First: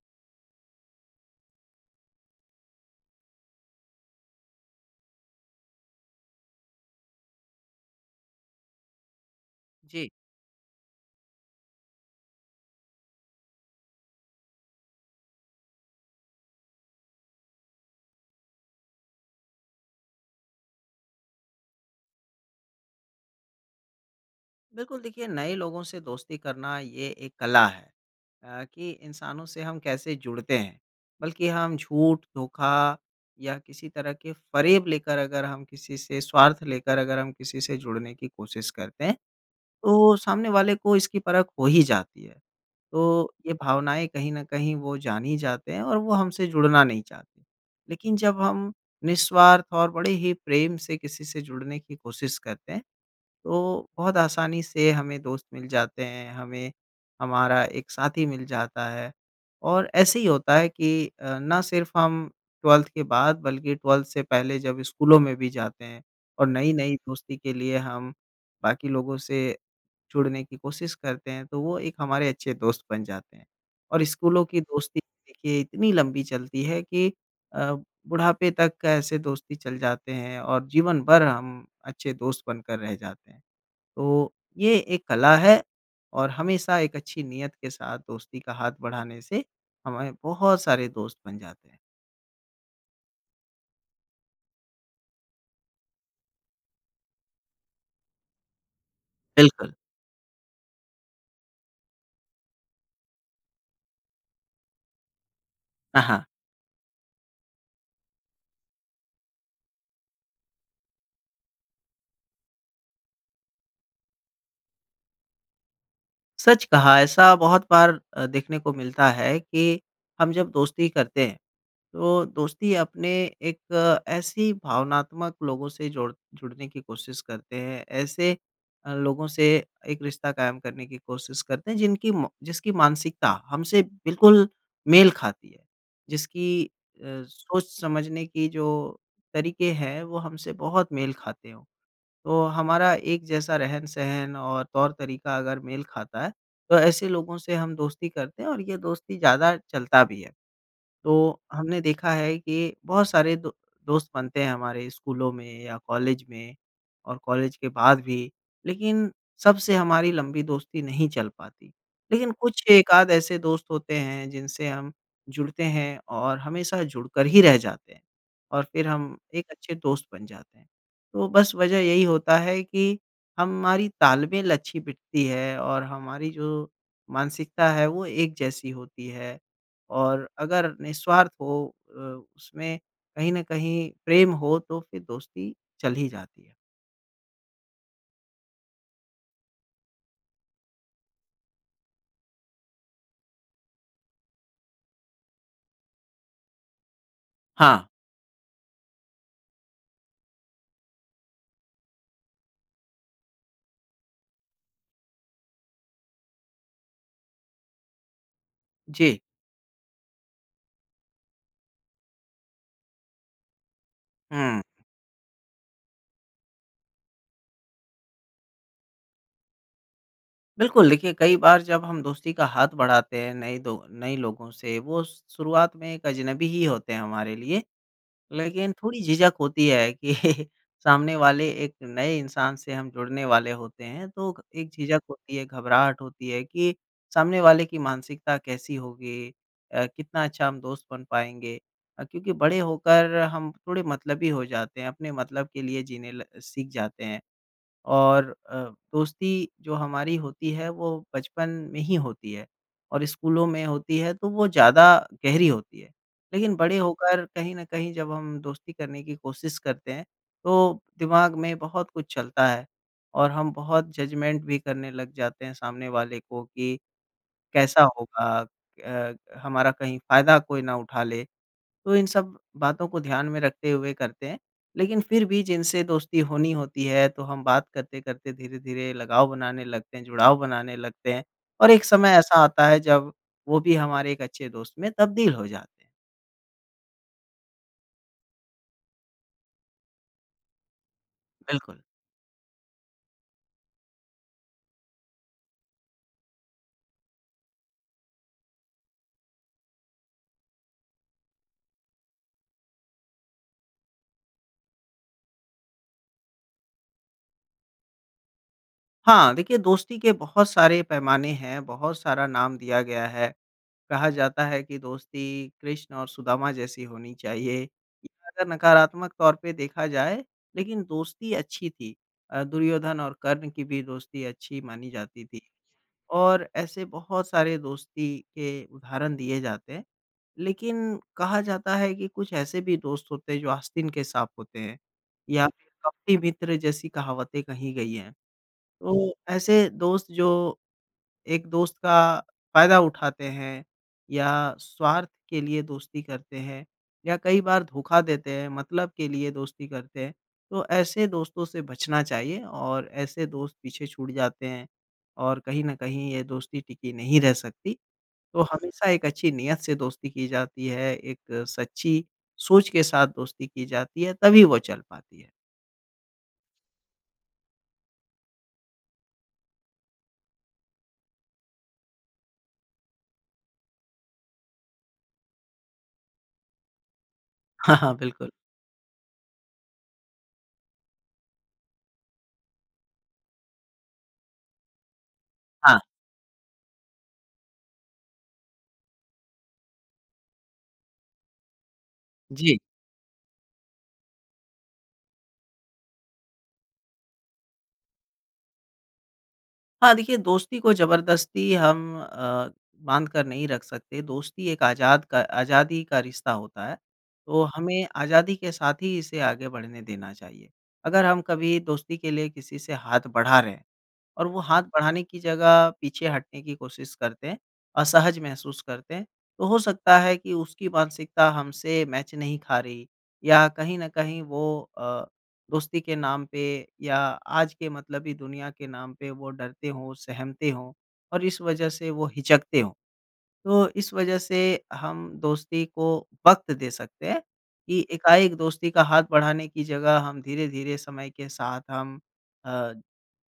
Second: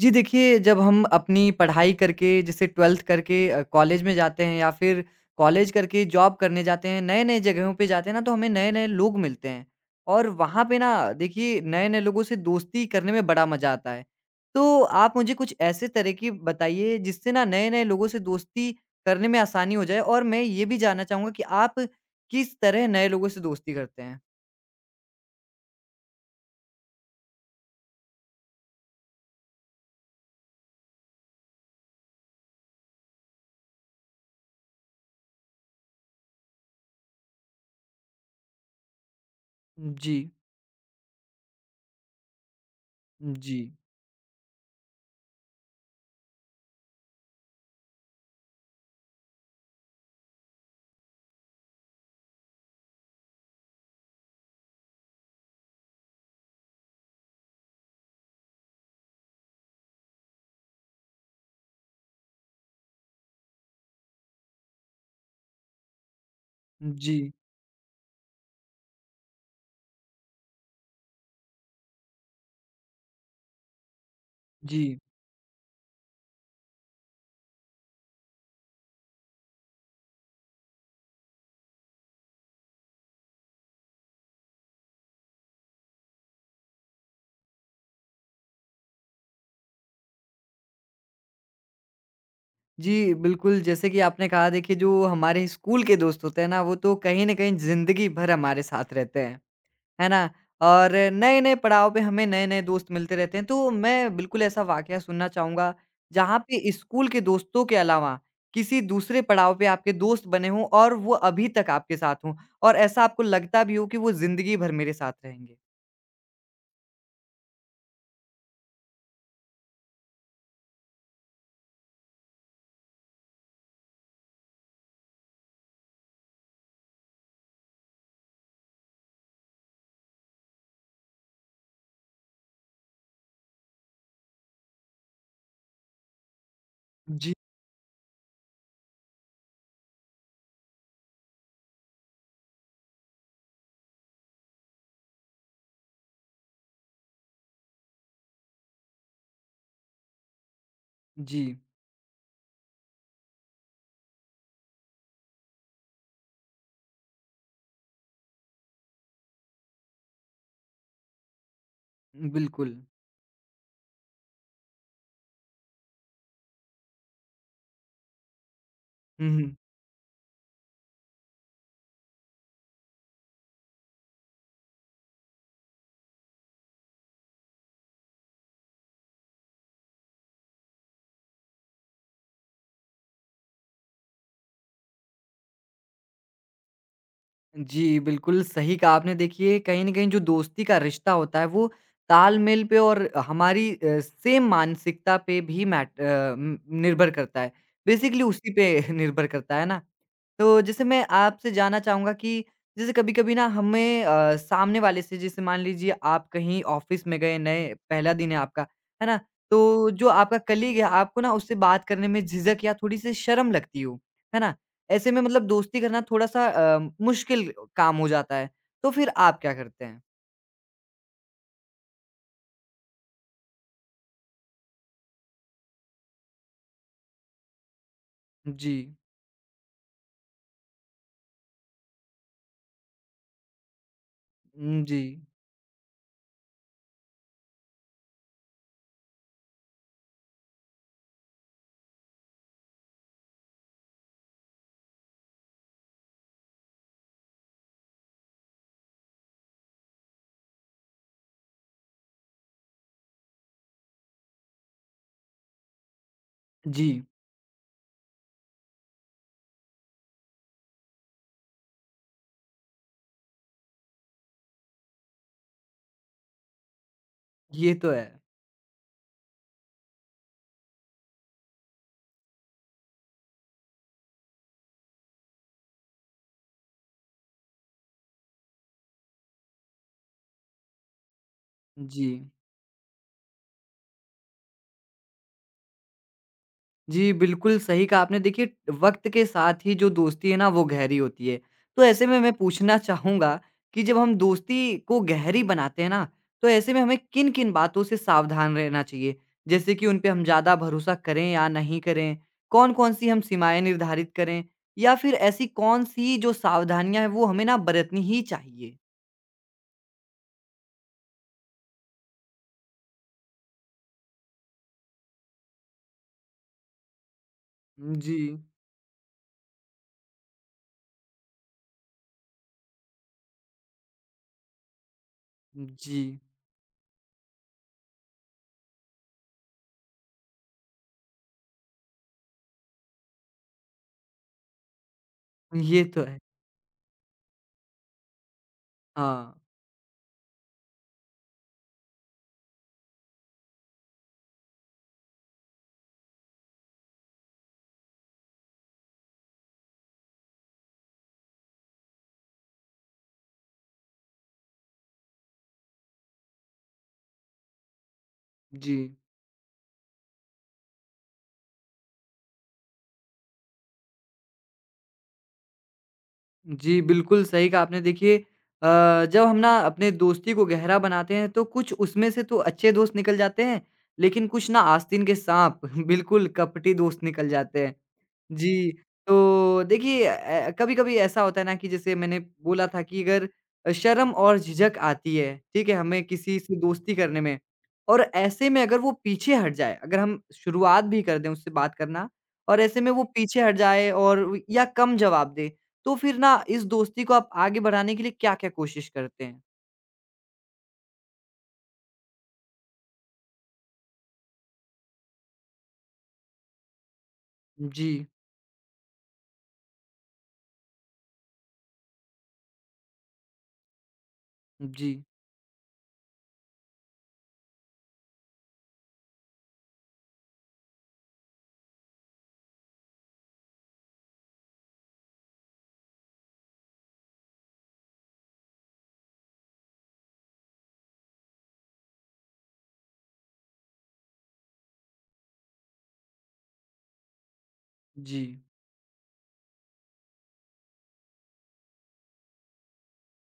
जी देखिए, जब हम अपनी पढ़ाई करके जैसे 12th करके कॉलेज में जाते हैं या फिर कॉलेज करके जॉब करने जाते हैं, नए-नए जगहों पे जाते हैं ना तो हमें नए-नए लोग मिलते हैं। जी, और वहाँ पे ना देखिए नए-नए लोगों से दोस्ती करने में बड़ा मज़ा आता है। तो आप मुझे कुछ ऐसे तरकीब बताइए जिससे ना नए-नए लोगों से दोस्ती करने में आसानी हो जाए और मैं ये भी जानना चाहूँगा कि आप किस तरह नए लोगों से दोस्ती करते हैं? बिल्कुल देखिए नए लोगों से दोस्ती करना ये एक कला है कि इंसानों से हम कैसे जुड़ते हैं। बल्कि हम झूठ, धोखा या किसी तरह के फ़रेब लेकर अगर हम किसी से स्वार्थ लेकर अगर हम किसी से जुड़ने की कोशिश करते हैं, जी, तो सामने वाले को इसकी परख हो ही जाती है। तो ये जी, भावनाएँ कहीं न कहीं वो जान ही जाते हैं और वो हमसे जुड़ना नहीं चाहते। लेकिन जब हम निस्वार्थ और बड़े ही प्रेम से किसी से जुड़ने की कोशिश करते हैं तो बहुत आसानी से हमें दोस्त मिल जाते हैं, हमें हमारा एक साथी मिल जाता है। और ऐसे ही होता है कि ना सिर्फ़ हम 12th के बाद बल्कि 12th से पहले जब स्कूलों में भी जाते हैं और नई-नई जी, दोस्ती के लिए हम बाकी लोगों से जुड़ने की कोशिश करते हैं, तो वो एक हमारे अच्छे दोस्त बन जाते हैं। और स्कूलों की जी। दोस्ती देखिए इतनी लंबी चलती है कि अ, बुढ़ापे तक ऐसे दोस्ती चल जाते हैं और जीवन भर हम अच्छे दोस्त बनकर रह जाते हैं। तो ये एक कला है और हमेशा एक अच्छी नीयत के साथ दोस्ती का हाथ बढ़ाने से हमारे बहुत सारे दोस्त बन जाते हैं। जी, बिल्कुल, जैसे कि आपने कहा देखिए जो हमारे स्कूल के दोस्त होते हैं ना, वो तो कहीं न कहीं ज़िंदगी भर हमारे साथ रहते हैं, बिल्कुल। है ना? और नए-नए पड़ाव पे हमें नए-नए दोस्त मिलते रहते हैं। तो मैं बिल्कुल ऐसा वाक़या सुनना चाहूँगा, हाँ, हाँ। जहाँ पे स्कूल के दोस्तों के अलावा किसी दूसरे पड़ाव पे आपके दोस्त बने हों और वो अभी तक आपके साथ हों और ऐसा आपको लगता भी हो कि वो ज़िंदगी भर मेरे साथ रहेंगे? सच कहा ऐसा बहुत बार देखने को मिलता है कि हम जब दोस्ती करते हैं तो दोस्ती अपने एक ऐसी भावनात्मक लोगों से जोड़ जुड़ने की कोशिश करते हैं। ऐसे लोगों से एक रिश्ता कायम करने की कोशिश करते हैं जिनकी म जिसकी मानसिकता हमसे बिल्कुल मेल खाती है। जिसकी जी। सोच समझने की जो तरीके हैं वो हमसे बहुत मेल खाते हों। तो हमारा एक जैसा रहन-सहन और तौर-तरीका अगर मेल खाता है तो ऐसे लोगों से हम दोस्ती करते हैं और ये दोस्ती ज़्यादा चलता भी है। तो जी, हमने देखा है कि बहुत सारे दो दोस्त बनते हैं हमारे स्कूलों में या कॉलेज में और कॉलेज के बाद भी, लेकिन सबसे हमारी लंबी दोस्ती नहीं चल पाती। लेकिन कुछ बिल्कुल। एक-आध ऐसे दोस्त होते हैं जिनसे हम जुड़ते हैं और हमेशा जुड़कर ही रह जाते हैं और फिर हम हुँ, एक हुँ। अच्छे दोस्त बन जाते हैं। तो बस वजह यही होता है कि हमारी तालमेल अच्छी बिठती है और हमारी जो मानसिकता है वो एक जैसी होती है और अगर निस्वार्थ हो उसमें कहीं न कहीं प्रेम हो तो फिर दोस्ती चल ही जाती है। जी, बिल्कुल सही कहा आपने। देखिए, कहीं न कहीं जो दोस्ती का रिश्ता होता है, वो तालमेल पे और हमारी सेम मानसिकता पे भी निर्भर करता है। हाँ, बेसिकली उसी पे निर्भर करता है ना? तो जैसे मैं आपसे जानना चाहूँगा कि जैसे कभी-कभी ना हमें सामने वाले से जैसे मान लीजिए आप कहीं ऑफ़िस में गए नए पहला दिन है आपका, है जी। ना? तो जो आपका कलीग है आपको ना उससे बात करने में झिझक या थोड़ी-सी शर्म लगती हो, है ना? हुँ, ऐसे में मतलब दोस्ती करना थोड़ा-सा मुश्किल काम हो जाता है, तो फिर आप क्या करते हैं? बिल्कुल देखिए कई बार जब हम दोस्ती का हाथ बढ़ाते हैं नए लोगों से वो शुरुआत में एक अजनबी ही होते हैं हमारे लिए लेकिन जी। थोड़ी झिझक होती है कि सामने वाले एक नए इंसान से हम जुड़ने वाले होते हैं, तो एक जी। झिझक होती है, घबराहट होती है कि सामने वाले की मानसिकता कैसी होगी? कितना अच्छा हम दोस्त बन पाएँगे? क्योंकि बड़े होकर हम थोड़े मतलबी हो जाते हैं, अपने मतलब के लिए जीने ल सीख जाते हैं। और दोस्ती जो हमारी होती है वो बचपन में ही होती है और स्कूलों में होती है तो वो ज़्यादा गहरी होती है। लेकिन बड़े जी, होकर कहीं न कहीं जब हम दोस्ती करने की कोशिश करते हैं तो दिमाग में बहुत कुछ चलता है और हम बहुत जजमेंट भी करने लग जाते हैं सामने वाले को कि ये कैसा तो है। होगा? अ, हमारा कहीं फ़ायदा कोई ना उठा ले। तो इन सब बातों को ध्यान में रखते हुए करते हैं। लेकिन फिर भी जिनसे दोस्ती होनी होती है, तो हम बात करते-करते धीरे-धीरे लगाव बनाने लगते हैं, जुड़ाव बनाने लगते हैं और एक जी। समय ऐसा आता है जब वो भी हमारे एक अच्छे दोस्त में तब्दील हो जाते हैं। जी, बिल्कुल सही कहा आपने। देखिए, वक़्त के साथ ही जो दोस्ती है ना, वो गहरी होती है। बिल्कुल। तो ऐसे में मैं पूछना चाहूँगा कि जब हम दोस्ती को गहरी बनाते हैं ना, तो ऐसे में हमें किन-किन बातों से सावधान रहना चाहिए? जैसे कि उन पे हम ज़्यादा भरोसा करें या नहीं करें? कौन-कौन सी हम सीमाएँ निर्धारित करें? या फिर ऐसी कौन-सी जो सावधानियाँ हैं, वो हमें ना बरतनी ही चाहिए? हाँ, देखिए दोस्ती के बहुत सारे पैमाने हैं, बहुत सारा नाम दिया गया है। कहा जाता है कि दोस्ती कृष्ण और सुदामा जैसी होनी चाहिए। जी, या अगर नकारात्मक तौर पे देखा जाए, लेकिन दोस्ती अच्छी थी। दुर्योधन और कर्ण की भी दोस्ती अच्छी मानी जाती थी जी। और ऐसे बहुत सारे दोस्ती के उदाहरण दिए जाते हैं। लेकिन कहा जाता है कि कुछ ऐसे भी दोस्त होते हैं जो आस्तीन के साँप होते हैं या फिर ये तो कपटी है। मित्र जैसी कहावतें कही गई हैं। तो हाँ, ऐसे दोस्त जो एक दोस्त का फ़ायदा उठाते हैं या स्वार्थ के लिए दोस्ती करते हैं या कई बार धोखा देते हैं, मतलब के लिए दोस्ती करते हैं। तो ऐसे दोस्तों से बचना चाहिए और ऐसे दोस्त पीछे छूट जाते हैं और कहीं न कहीं ये दोस्ती टिकी नहीं रह सकती। तो जी। हमेशा एक अच्छी नियत से दोस्ती की जाती है, एक सच्ची सोच के साथ दोस्ती की जाती है, तभी वो चल पाती है। जी, बिल्कुल सही कहा आपने। देखिए जब हम ना अपने दोस्ती को गहरा बनाते हैं तो कुछ उसमें से तो अच्छे दोस्त निकल जाते हैं, लेकिन कुछ ना आस्तीन के साँप बिल्कुल कपटी दोस्त निकल जाते हैं। हाँ, हाँ, बिल्कुल। जी, तो देखिए कभी-कभी ऐसा होता है ना कि जैसे मैंने बोला था कि अगर शर्म और झिझक आती है, ठीक है? हाँ, हमें किसी से दोस्ती करने में और ऐसे में अगर वो पीछे हट जाए, अगर हम शुरुआत भी कर दें उससे बात करना जी। और ऐसे में वो पीछे हट जाए और व या कम जवाब दे, तो फिर ना इस दोस्ती को आप आगे बढ़ाने के लिए क्या-क्या कोशिश करते हैं? हाँ, देखिए दोस्ती को ज़बरदस्ती हम बाँध कर नहीं रख सकते, दोस्ती एक आज़ादी का रिश्ता होता है, तो हमें जी, आज़ादी के साथ ही इसे आगे बढ़ने देना चाहिए। अगर हम कभी दोस्ती के लिए किसी से हाथ बढ़ा रहे हैं, और वो हाथ जी, बढ़ाने की जगह पीछे हटने की कोशिश करते हैं, असहज महसूस करते हैं। तो हो सकता है कि उसकी मानसिकता हमसे मैच नहीं खा रही या कहीं न कहीं वो अ, दोस्ती के नाम पे या आज के मतलबी दुनिया के नाम पे वो डरते हों, सहमते हों और इस वजह से वो हिचकते हों। तो इस वजह से हम दोस्ती को वक़्त दे सकते हैं कि जी, एकाएक दोस्ती का हाथ बढ़ाने की जगह हम धीरे-धीरे समय के साथ हम अ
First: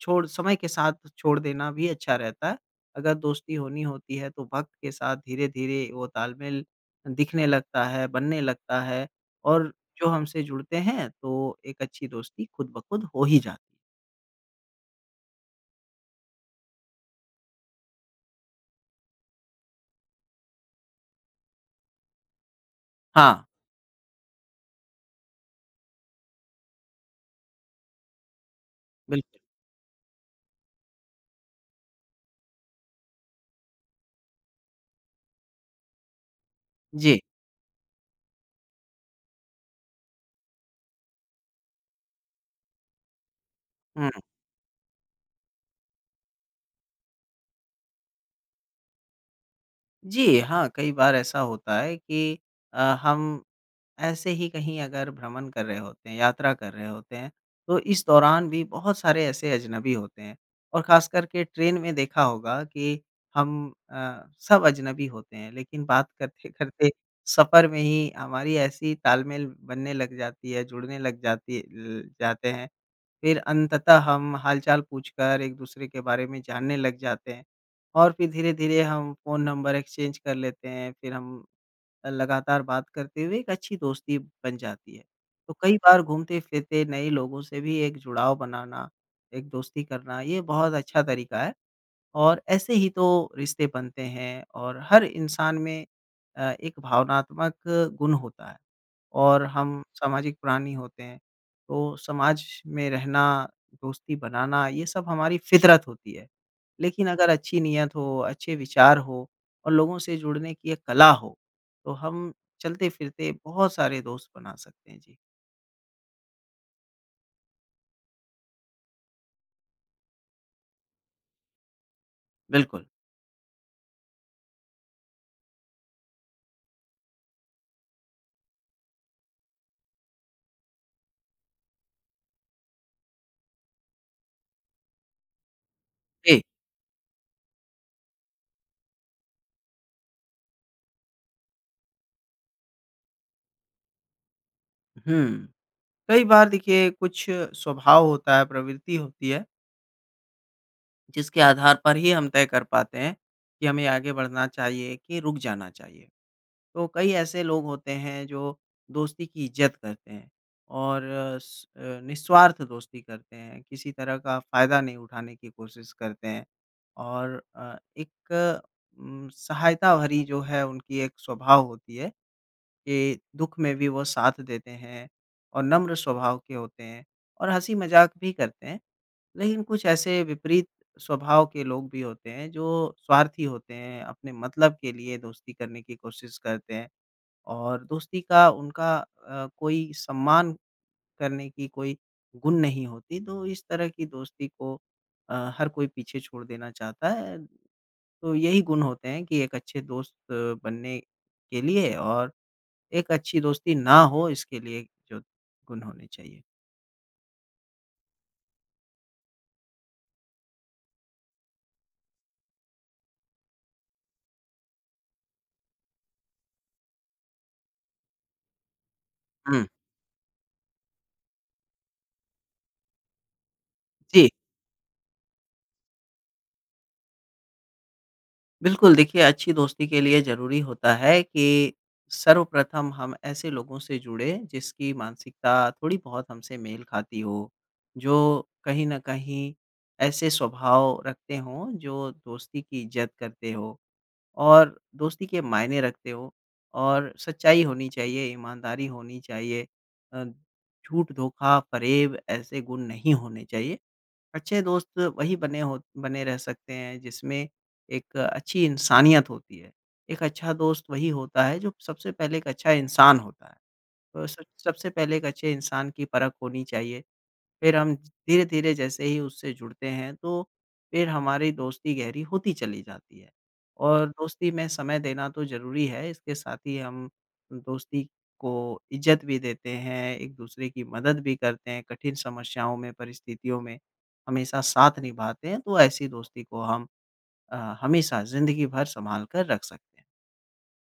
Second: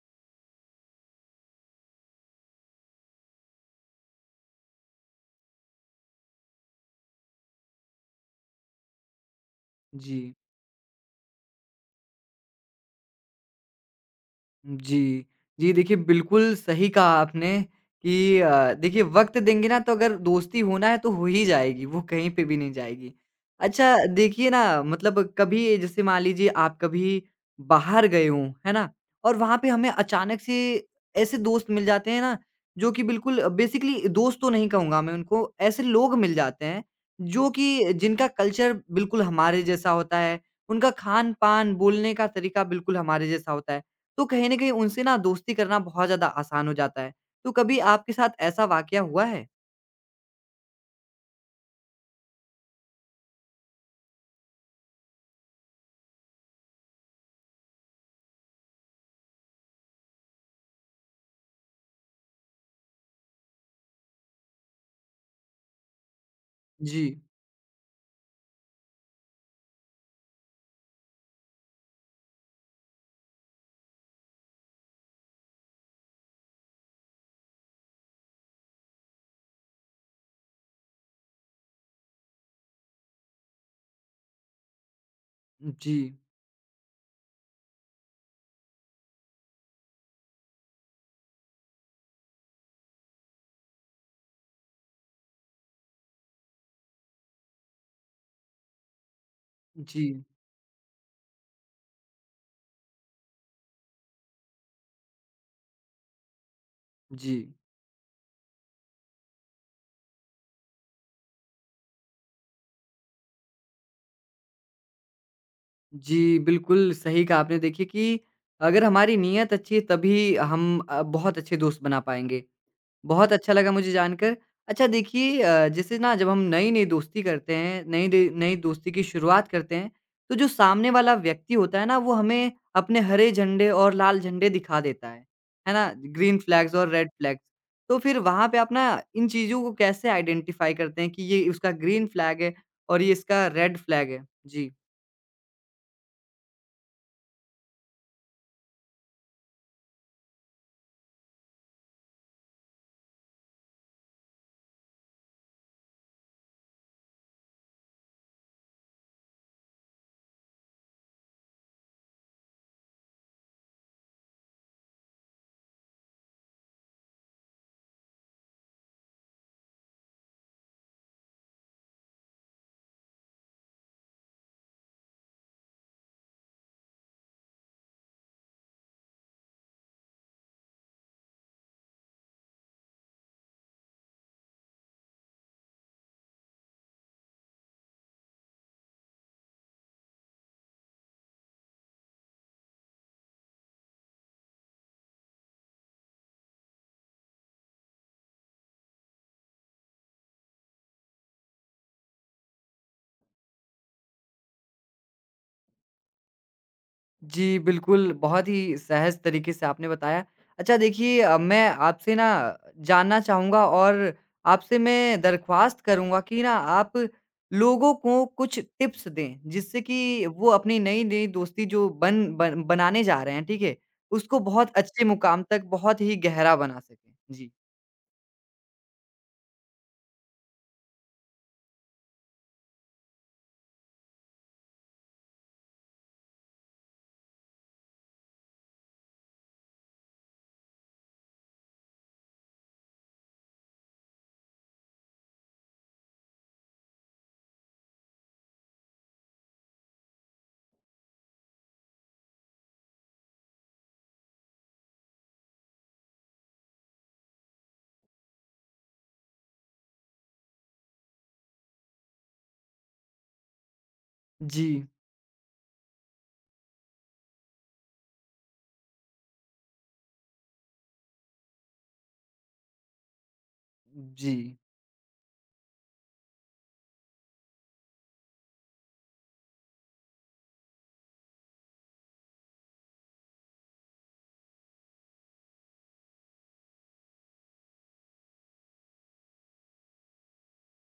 छोड़ समय के साथ छोड़ देना भी अच्छा रहता है। अगर दोस्ती होनी होती है तो वक़्त के साथ धीरे-धीरे वो तालमेल दिखने लगता है, बनने लगता है और जो जी। हमसे जुड़ते हैं तो एक अच्छी दोस्ती खुद ब खुद हो ही जाती है। जी। जी, देखिए बिल्कुल सही कहा आपने कि देखिए वक़्त देंगे ना तो अगर दोस्ती होना है तो हो ही जाएगी, वो कहीं पे भी नहीं जाएगी। हाँ, अच्छा देखिए ना मतलब कभी जैसे मान लीजिए आप कभी बाहर गए हों, है ना? और बिल्कुल। वहाँ पे हमें अचानक से ऐसे दोस्त मिल जाते हैं ना जो कि बिल्कुल बेसिकली दोस्त तो नहीं कहूँगा मैं उनको, ऐसे लोग मिल जाते हैं जी। जो कि जिनका कल्चर बिल्कुल हमारे जैसा होता है, उनका खान-पान, बोलने का तरीका बिल्कुल हमारे जैसा होता है। हुँ। तो कहीं न कहीं उनसे ना दोस्ती करना बहुत ज़्यादा आसान हो जाता है। तो कभी आपके साथ ऐसा वाक़या हुआ है? जी, हाँ, कई बार ऐसा होता है कि हम ऐसे ही कहीं अगर भ्रमण कर रहे होते हैं, यात्रा कर रहे होते हैं, तो इस दौरान भी बहुत सारे ऐसे अजनबी होते हैं और ख़ास करके ट्रेन में देखा होगा कि हम सब अजनबी होते हैं, लेकिन बात करते-करते जी। सफ़र में ही हमारी ऐसी तालमेल बनने लग जाती है, जुड़ने लग जाती ल जाते हैं, फिर अंततः हम हाल-चाल पूछकर एक-दूसरे के बारे में जानने लग जाते हैं और फिर धीरे-धीरे हम फ़ोन नंबर एक्सचेंज कर लेते हैं, फिर हम लगातार बात करते हुए एक अच्छी दोस्ती बन जाती है। तो कई बार जी, घूमते-फिरते नए लोगों से भी एक जुड़ाव बनाना, एक दोस्ती करना, ये बहुत अच्छा तरीका है और ऐसे ही तो रिश्ते बनते हैं और हर इंसान में एक भावनात्मक गुण होता है। और हम जी, सामाजिक प्राणी होते हैं। तो समाज में रहना, दोस्ती बनाना ये सब हमारी फ़ितरत होती है। लेकिन अगर जी। अच्छी नीयत हो, अच्छे विचार हो और लोगों से जुड़ने की एक कला हो, तो हम चलते-फिरते बहुत सारे दोस्त बना सकते हैं। जी, जी, बिल्कुल सही कहा आपने देखिए कि अगर हमारी नीयत अच्छी है तभी हम बहुत अच्छे दोस्त बना पाएँगे। बिल्कुल। बहुत अच्छा लगा मुझे जानकर। अच्छा देखिए जैसे ना जब हम नई-नई दोस्ती करते हैं, नई दोस्ती की शुरुआत करते हैं, तो जो सामने वाला व्यक्ति होता है ना, वो हमें अपने हरे झंडे और लाल झंडे दिखा देता है। है ना? ग्रीन जी। फ्लैग्स और रेड फ्लैग्स। तो फिर वहाँ पे आप ना इन चीज़ों को कैसे आइडेंटिफ़ाई करते हैं कि ये उसका ग्रीन फ्लैग है और ये इसका रेड फ्लैग है? जी। हुँ। कई बार देखिए कुछ स्वभाव होता है, प्रवृत्ति होती है, जिसके आधार पर ही हम तय कर पाते हैं कि हमें आगे बढ़ना चाहिए कि रुक जाना चाहिए। तो कई ऐसे लोग होते हैं जो दोस्ती की इज़्ज़त करते हैं और निस्वार्थ दोस्ती करते हैं, किसी तरह का फ़ायदा नहीं उठाने की कोशिश करते हैं और एक सहायता भरी जो है उनकी एक स्वभाव होती है कि दुःख में भी वो साथ देते हैं और नम्र स्वभाव के होते हैं और हँसी-मज़ाक भी करते हैं। लेकिन कुछ ऐसे विपरीत स्वभाव के लोग भी होते हैं जो स्वार्थी होते हैं, अपने मतलब के लिए दोस्ती करने की कोशिश करते हैं। और दोस्ती का उनका कोई सम्मान करने की कोई गुण नहीं होती, तो इस तरह की दोस्ती को हर कोई पीछे छोड़ देना चाहता है। तो यही गुण होते हैं कि एक अच्छे दोस्त बनने के लिए और एक अच्छी दोस्ती ना हो इसके लिए जो गुण होने चाहिए। जी, बिल्कुल, बहुत ही सहज तरीके से आपने बताया। अच्छा देखिए मैं आपसे ना जानना चाहूँगा और आपसे मैं दरख्वास्त करूँगा कि ना आप लोगों को कुछ टिप्स दें, हुँ, जिससे कि वो अपनी नई-नई दोस्ती जो बन बन बनाने जा रहे हैं, ठीक है? जी। उसको बहुत अच्छे मुकाम तक बहुत ही गहरा बना सकें। जी। बिल्कुल, देखिए अच्छी दोस्ती के लिए ज़रूरी होता है कि सर्वप्रथम हम ऐसे लोगों से जुड़ें जिसकी मानसिकता थोड़ी-बहुत हमसे मेल खाती हो, जो कहीं न कहीं ऐसे स्वभाव रखते हों जो दोस्ती की इज़्ज़त करते हों और दोस्ती के मायने रखते हों और सच्चाई होनी चाहिए, ईमानदारी होनी चाहिए अ, झूठ, धोखा, फ़रेब ऐसे गुण नहीं होने चाहिए। अच्छे दोस्त वही बने रह सकते हैं जिसमें एक अच्छी इंसानियत होती है। एक अच्छा दोस्त वही होता है जो सबसे पहले एक अच्छा इंसान होता है। तो सब जी, सबसे पहले एक अच्छे इंसान की परख होनी चाहिए। फिर हम धीरे-धीरे जैसे ही उससे जुड़ते हैं, तो फिर हमारी दोस्ती गहरी होती चली जाती है। और जी। दोस्ती में समय देना तो ज़रूरी है, इसके साथ ही हम दोस्ती को इज़्ज़त भी देते हैं, एक-दूसरे की मदद भी करते हैं, कठिन समस्याओं में, परिस्थितियों में हमेशा साथ निभाते हैं, तो ऐसी दोस्ती को हम हमेशा ज़िंदगी भर सँभाल कर रख सकते हैं।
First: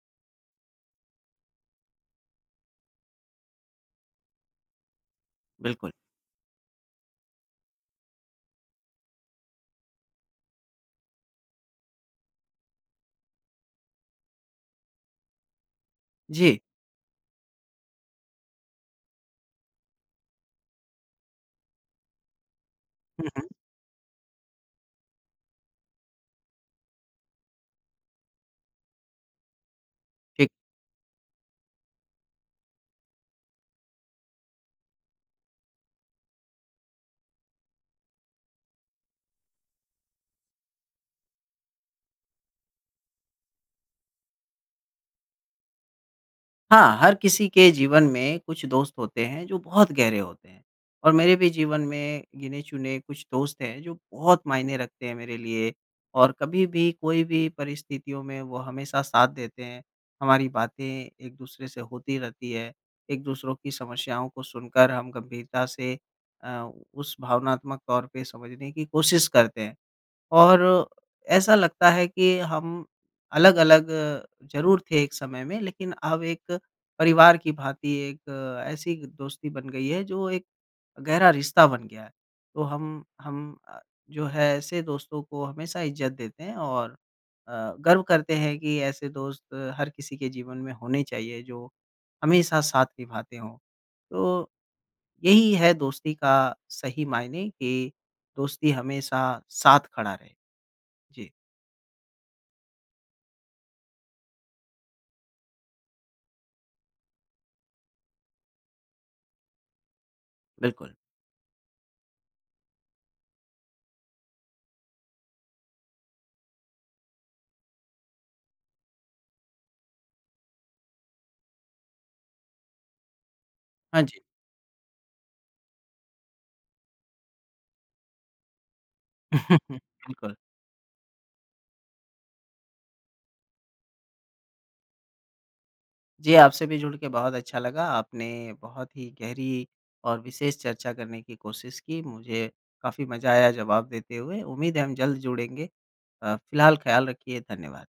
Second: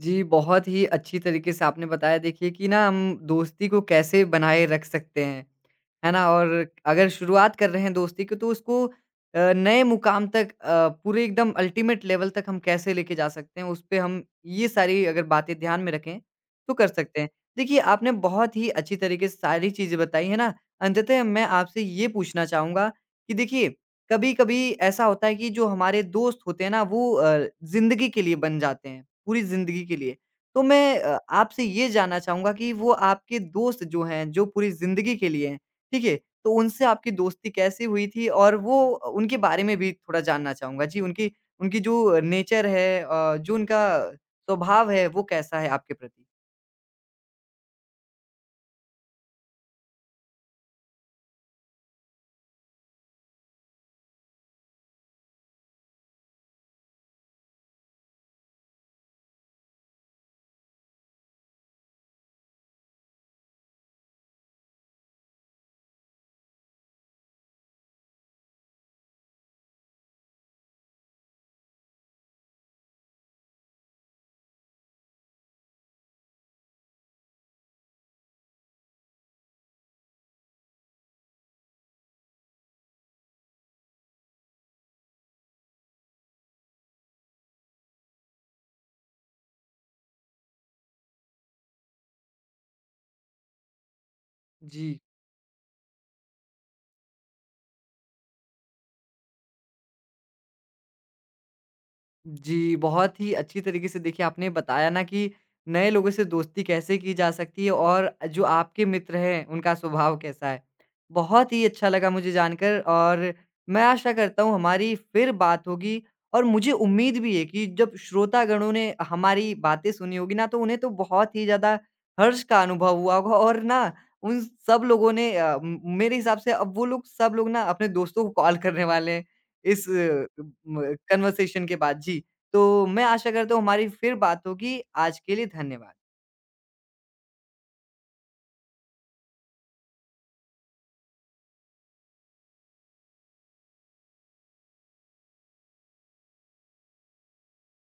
जी, बहुत ही अच्छी तरीके से आपने बताया देखिए कि ना हम दोस्ती को कैसे बनाए रख सकते हैं, बिल्कुल। है ना? और अगर शुरुआत कर रहे हैं दोस्ती की तो उसको नए मुकाम तक पूरे एकदम अल्टीमेट लेवल तक हम कैसे लेके जा सकते हैं, उसपे हम ये सारी अगर बातें ध्यान में रखें, जी। तो कर सकते हैं। देखिए, आपने बहुत ही अच्छी तरीके से सारी चीज़ें बताई, है ना? अंततः मैं आपसे ये पूछना चाहूँगा हुँ, कि हुँ। देखिए, कभी-कभी ऐसा होता है कि जो हमारे दोस्त होते हैं ना वो ज़िंदगी के लिए बन जाते हैं। पूरी ज़िंदगी के लिए। ठीक। तो मैं आपसे ये जानना चाहूँगा कि वो आपके दोस्त जो हैं, जो पूरी ज़िंदगी के लिए हैं, ठीक है? तो उनसे आपकी दोस्ती कैसे हुई थी? और वो उनके बारे में भी थोड़ा जानना चाहूँगा। जी, उनकी उनकी जो नेचर है जो उनका स्वभाव है, वो कैसा है आपके प्रति? हाँ, हर किसी के जीवन में कुछ दोस्त होते हैं जो बहुत गहरे होते हैं और मेरे भी जीवन में गिने-चुने कुछ दोस्त हैं जो बहुत मायने रखते हैं मेरे लिए और कभी भी कोई भी परिस्थितियों में वो हमेशा साथ देते हैं। हमारी बातें एक-दूसरे से होती रहती है, एक-दूसरों की समस्याओं को सुनकर हम गंभीरता से उस भावनात्मक तौर पे समझने की कोशिश करते हैं। और ऐसा लगता है कि हम अलग-अलग ज़रूर थे एक समय में, लेकिन अब एक परिवार की भाँति एक ऐसी दोस्ती बन गई है जो एक गहरा रिश्ता बन गया है। तो हम जो है ऐसे दोस्तों को हमेशा इज़्ज़त देते हैं और गर्व करते हैं कि ऐसे दोस्त हर किसी के जीवन में होने चाहिए जो हमेशा साथ निभाते हों। तो जी। यही है दोस्ती का सही मायने कि दोस्ती हमेशा साथ खड़ा रहे। जी। जी, बहुत ही अच्छी तरीके से देखिए आपने बताया ना कि नए लोगों से दोस्ती कैसे की जा सकती है और जो आपके मित्र हैं, उनका स्वभाव कैसा है। बिल्कुल, बहुत ही अच्छा लगा मुझे जानकर और मैं आशा करता हूँ हमारी फिर बात होगी और मुझे उम्मीद भी है कि जब श्रोतागणों ने हमारी बातें सुनी होगी ना, तो उन्हें तो बहुत ही ज़्यादा हर्ष का अनुभव हुआ होगा और ना हाँ जी। उन सब लोगों ने अ, म मेरे हिसाब से अब वो लोग सब लोग ना अपने दोस्तों को कॉल करने वाले हैं। इस बिल्कुल। म कन्वर्सेशन के बाद। जी, तो मैं आशा करता हूँ हमारी फिर बात होगी। आज के लिए धन्यवाद। जी, आपसे भी जुड़ के बहुत अच्छा लगा। आपने बहुत ही गहरी और विशेष चर्चा करने की कोशिश की। मुझे काफ़ी मज़ा आया जवाब देते हुए। उम्मीद है हम जल्द जुड़ेंगे। फ़िलहाल ख़्याल रखिए। धन्यवाद।